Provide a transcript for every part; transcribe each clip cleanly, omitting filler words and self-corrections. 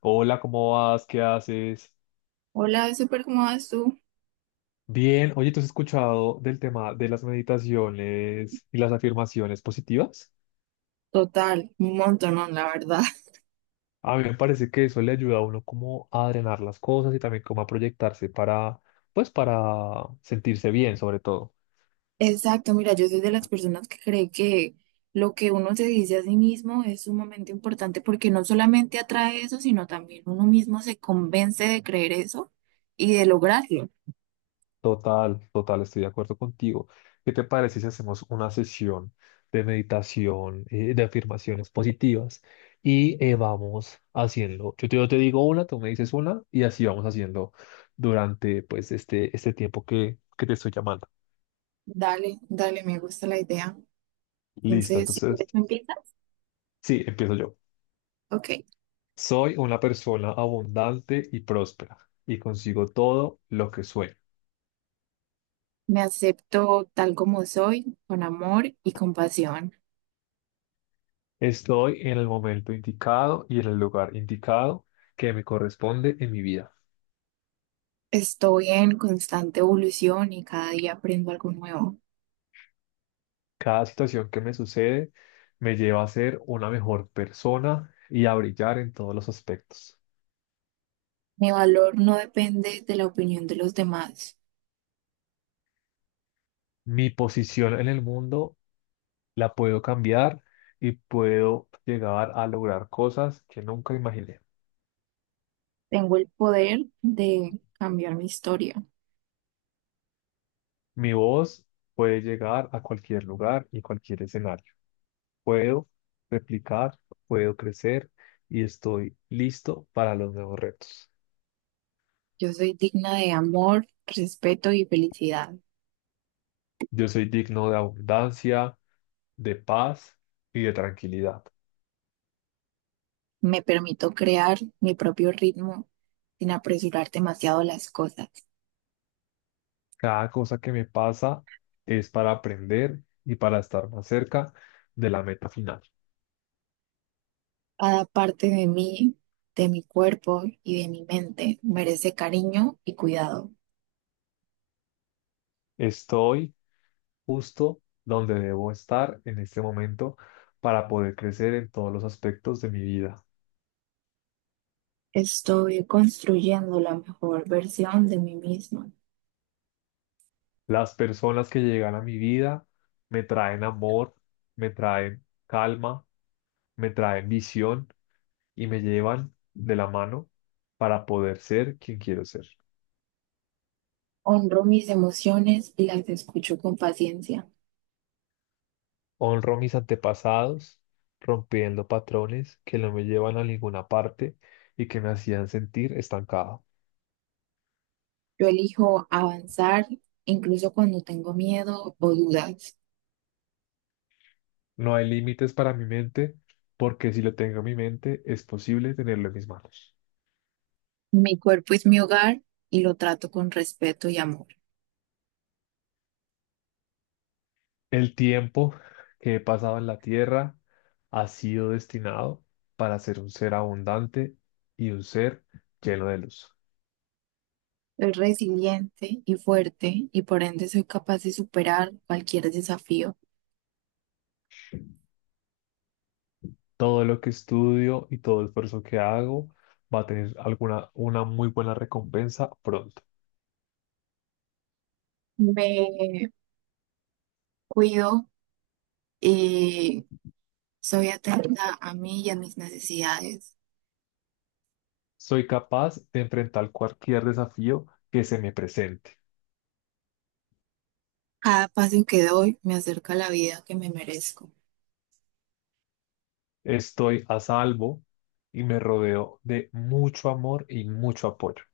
Hola, ¿cómo vas? ¿Qué haces? Hola, súper, ¿cómo vas tú? Bien, oye, ¿tú has escuchado del tema de las meditaciones y las afirmaciones positivas? Total, un montón, la verdad. A mí me parece que eso le ayuda a uno como a drenar las cosas y también como a proyectarse para, pues, para sentirse bien, sobre todo. Exacto, mira, yo soy de las personas que cree que lo que uno se dice a sí mismo es sumamente importante porque no solamente atrae eso, sino también uno mismo se convence de creer eso y de lograrlo. Total, total, estoy de acuerdo contigo. ¿Qué te parece si hacemos una sesión de meditación, de afirmaciones positivas y vamos haciendo? Yo te digo una, tú me dices una y así vamos haciendo durante pues este tiempo que te estoy llamando. Dale, dale, me gusta la idea. Listo, Entonces, si entonces, quieres, ¿me empieza? sí, empiezo yo. Ok. Soy una persona abundante y próspera y consigo todo lo que sueño. Me acepto tal como soy, con amor y compasión. Estoy en el momento indicado y en el lugar indicado que me corresponde en mi vida. Estoy en constante evolución y cada día aprendo algo nuevo. Cada situación que me sucede me lleva a ser una mejor persona y a brillar en todos los aspectos. Mi valor no depende de la opinión de los demás. Mi posición en el mundo la puedo cambiar y puedo llegar a lograr cosas que nunca imaginé. Tengo el poder de cambiar mi historia. Mi voz puede llegar a cualquier lugar y cualquier escenario. Puedo replicar, puedo crecer y estoy listo para los nuevos retos. Yo soy digna de amor, respeto y felicidad. Yo soy digno de abundancia, de paz y de tranquilidad. Me permito crear mi propio ritmo sin apresurar demasiado las cosas. Cada cosa que me pasa es para aprender y para estar más cerca de la meta final. Cada parte de mí, de mi cuerpo y de mi mente merece cariño y cuidado. Estoy justo donde debo estar en este momento para poder crecer en todos los aspectos de mi vida. Estoy construyendo la mejor versión de mí misma. Las personas que llegan a mi vida me traen amor, me traen calma, me traen visión y me llevan de la mano para poder ser quien quiero ser. Honro mis emociones y las escucho con paciencia. Honro a mis antepasados, rompiendo patrones que no me llevan a ninguna parte y que me hacían sentir estancado. Yo elijo avanzar incluso cuando tengo miedo o dudas. No hay límites para mi mente, porque si lo tengo en mi mente, es posible tenerlo en mis manos. Mi cuerpo es mi hogar y lo trato con respeto y amor. El tiempo que he pasado en la tierra ha sido destinado para ser un ser abundante y un ser lleno de luz. Soy resiliente y fuerte y por ende soy capaz de superar cualquier desafío. Todo lo que estudio y todo el esfuerzo que hago va a tener una muy buena recompensa pronto. Me cuido y soy atenta a mí y a mis necesidades. Soy capaz de enfrentar cualquier desafío que se me presente. Cada paso que doy me acerca a la vida que me merezco. Estoy a salvo y me rodeo de mucho amor y mucho apoyo.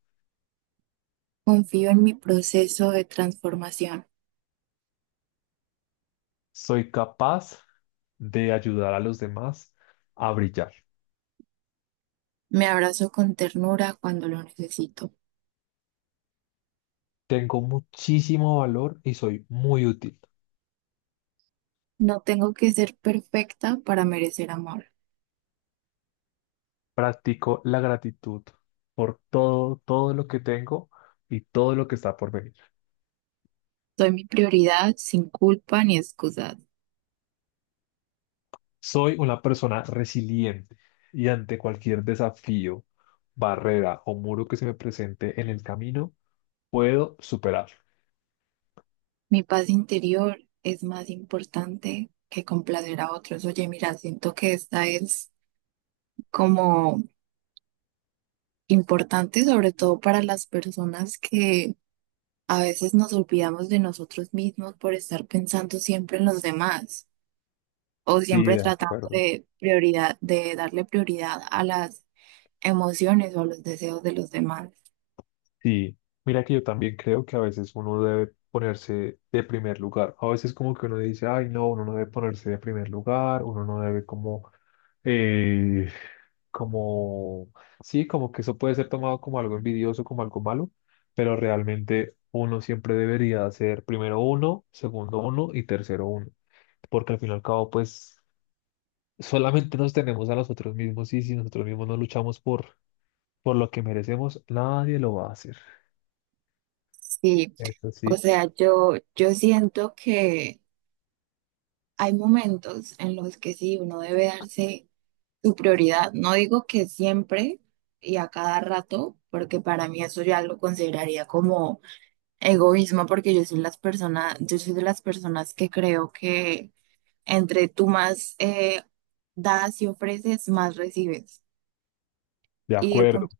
Confío en mi proceso de transformación. Soy capaz de ayudar a los demás a brillar. Me abrazo con ternura cuando lo necesito. Tengo muchísimo valor y soy muy útil. No tengo que ser perfecta para merecer amor. Practico la gratitud por todo lo que tengo y todo lo que está por venir. Soy mi prioridad sin culpa ni excusas. Soy una persona resiliente y ante cualquier desafío, barrera o muro que se me presente en el camino, puedo superarlo. Mi paz interior es más importante que complacer a otros. Oye, mira, siento que esta es como importante, sobre todo para las personas que a veces nos olvidamos de nosotros mismos por estar pensando siempre en los demás o Sí, siempre de tratando acuerdo. de prioridad, de darle prioridad a las emociones o a los deseos de los demás. Sí, mira que yo también creo que a veces uno debe ponerse de primer lugar. A veces como que uno dice, ay, no, uno no debe ponerse de primer lugar, uno no debe como eh, como, sí, como que eso puede ser tomado como algo envidioso, como algo malo, pero realmente uno siempre debería hacer primero uno, segundo uno y tercero uno, porque al fin y al cabo, pues solamente nos tenemos a nosotros mismos y si nosotros mismos no luchamos por lo que merecemos, nadie lo va a hacer. Sí. Eso O sí, sea, yo siento que hay momentos en los que sí, uno debe darse su prioridad. No digo que siempre y a cada rato, porque para mí eso ya lo consideraría como egoísmo, porque yo soy las personas, yo soy de las personas que creo que entre tú más das y ofreces, más recibes. de Y el acuerdo. punto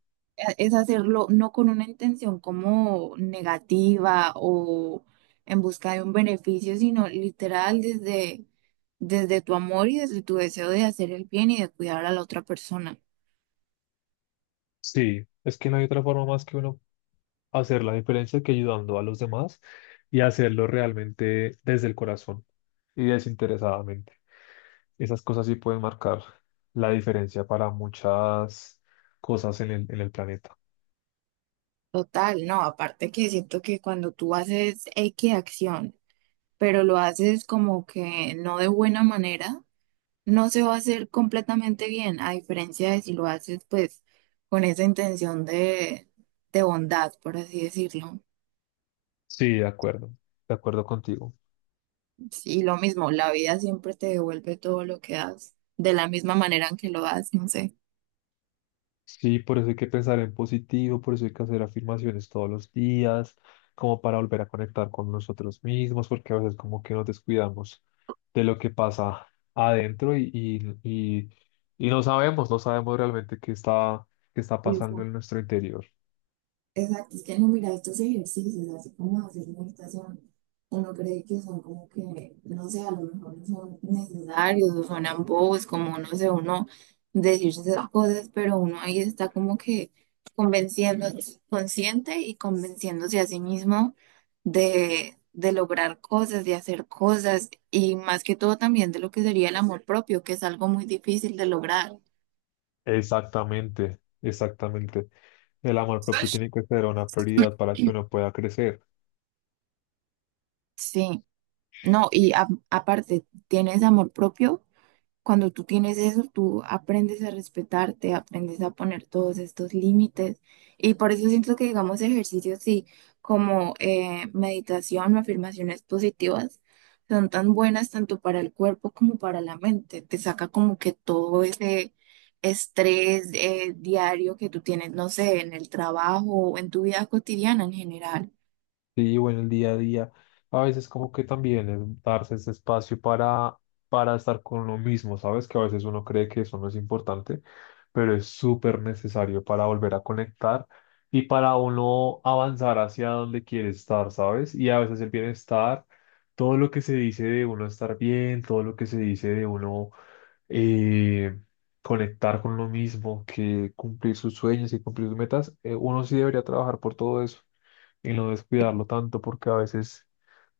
es hacerlo no con una intención como negativa o en busca de un beneficio, sino literal desde tu amor y desde tu deseo de hacer el bien y de cuidar a la otra persona. Sí, es que no hay otra forma más que uno hacer la diferencia que ayudando a los demás y hacerlo realmente desde el corazón y desinteresadamente. Esas cosas sí pueden marcar la diferencia para muchas cosas en en el planeta. Total, no, aparte que siento que cuando tú haces X acción, pero lo haces como que no de buena manera, no se va a hacer completamente bien, a diferencia de si lo haces pues con esa intención de bondad, por así decirlo. Sí, de acuerdo contigo. Sí, lo mismo, la vida siempre te devuelve todo lo que das, de la misma manera en que lo das, no sé. Sí, por eso hay que pensar en positivo, por eso hay que hacer afirmaciones todos los días, como para volver a conectar con nosotros mismos, porque a veces como que nos descuidamos de lo que pasa adentro y no sabemos, no sabemos realmente qué qué está pasando en nuestro interior. Exacto, es que no, mira, estos ejercicios, así como hacer meditación, uno cree que son como que, no sé, a lo mejor no son necesarios o suenan bobos, como no sé, uno decirse esas cosas, pero uno ahí está como que convenciendo, consciente y convenciéndose a sí mismo de lograr cosas, de hacer cosas y más que todo también de lo que sería el amor propio, que es algo muy difícil de lograr. Exactamente, exactamente. El amor propio tiene que ser una prioridad para que uno pueda crecer. Sí, no, y a- aparte, ¿tienes amor propio? Cuando tú tienes eso, tú aprendes a respetarte, aprendes a poner todos estos límites. Y por eso siento que, digamos, ejercicios sí, como meditación o afirmaciones positivas son tan buenas tanto para el cuerpo como para la mente. Te saca como que todo ese estrés diario que tú tienes, no sé, en el trabajo o en tu vida cotidiana en general. Sí, o en el día a día, a veces como que también es darse ese espacio para estar con uno mismo, ¿sabes? Que a veces uno cree que eso no es importante, pero es súper necesario para volver a conectar y para uno avanzar hacia donde quiere estar, ¿sabes? Y a veces el bienestar, todo lo que se dice de uno estar bien, todo lo que se dice de uno eh, conectar con lo mismo, que cumplir sus sueños y cumplir sus metas, uno sí debería trabajar por todo eso y no descuidarlo tanto, porque a veces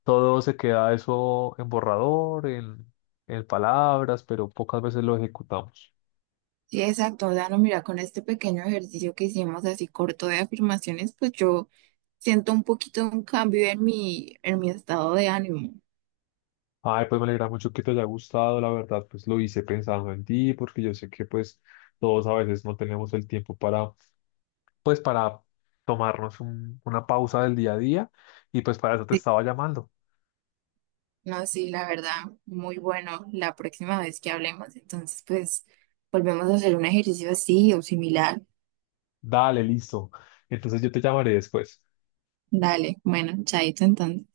todo se queda eso en borrador, en palabras, pero pocas veces lo ejecutamos. Sí, exacto. O sea, no mira, con este pequeño ejercicio que hicimos así corto de afirmaciones, pues yo siento un poquito un cambio en en mi estado de ánimo. Ay, pues me alegra mucho que te haya gustado, la verdad, pues lo hice pensando en ti, porque yo sé que pues todos a veces no tenemos el tiempo para, pues para tomarnos un- una pausa del día a día y pues para eso te Sí, estaba llamando. no, sí, la verdad, muy bueno. La próxima vez que hablemos, entonces, pues, volvemos a hacer un ejercicio así o similar. Dale, listo. Entonces yo te llamaré después. Dale, bueno, chaito entonces.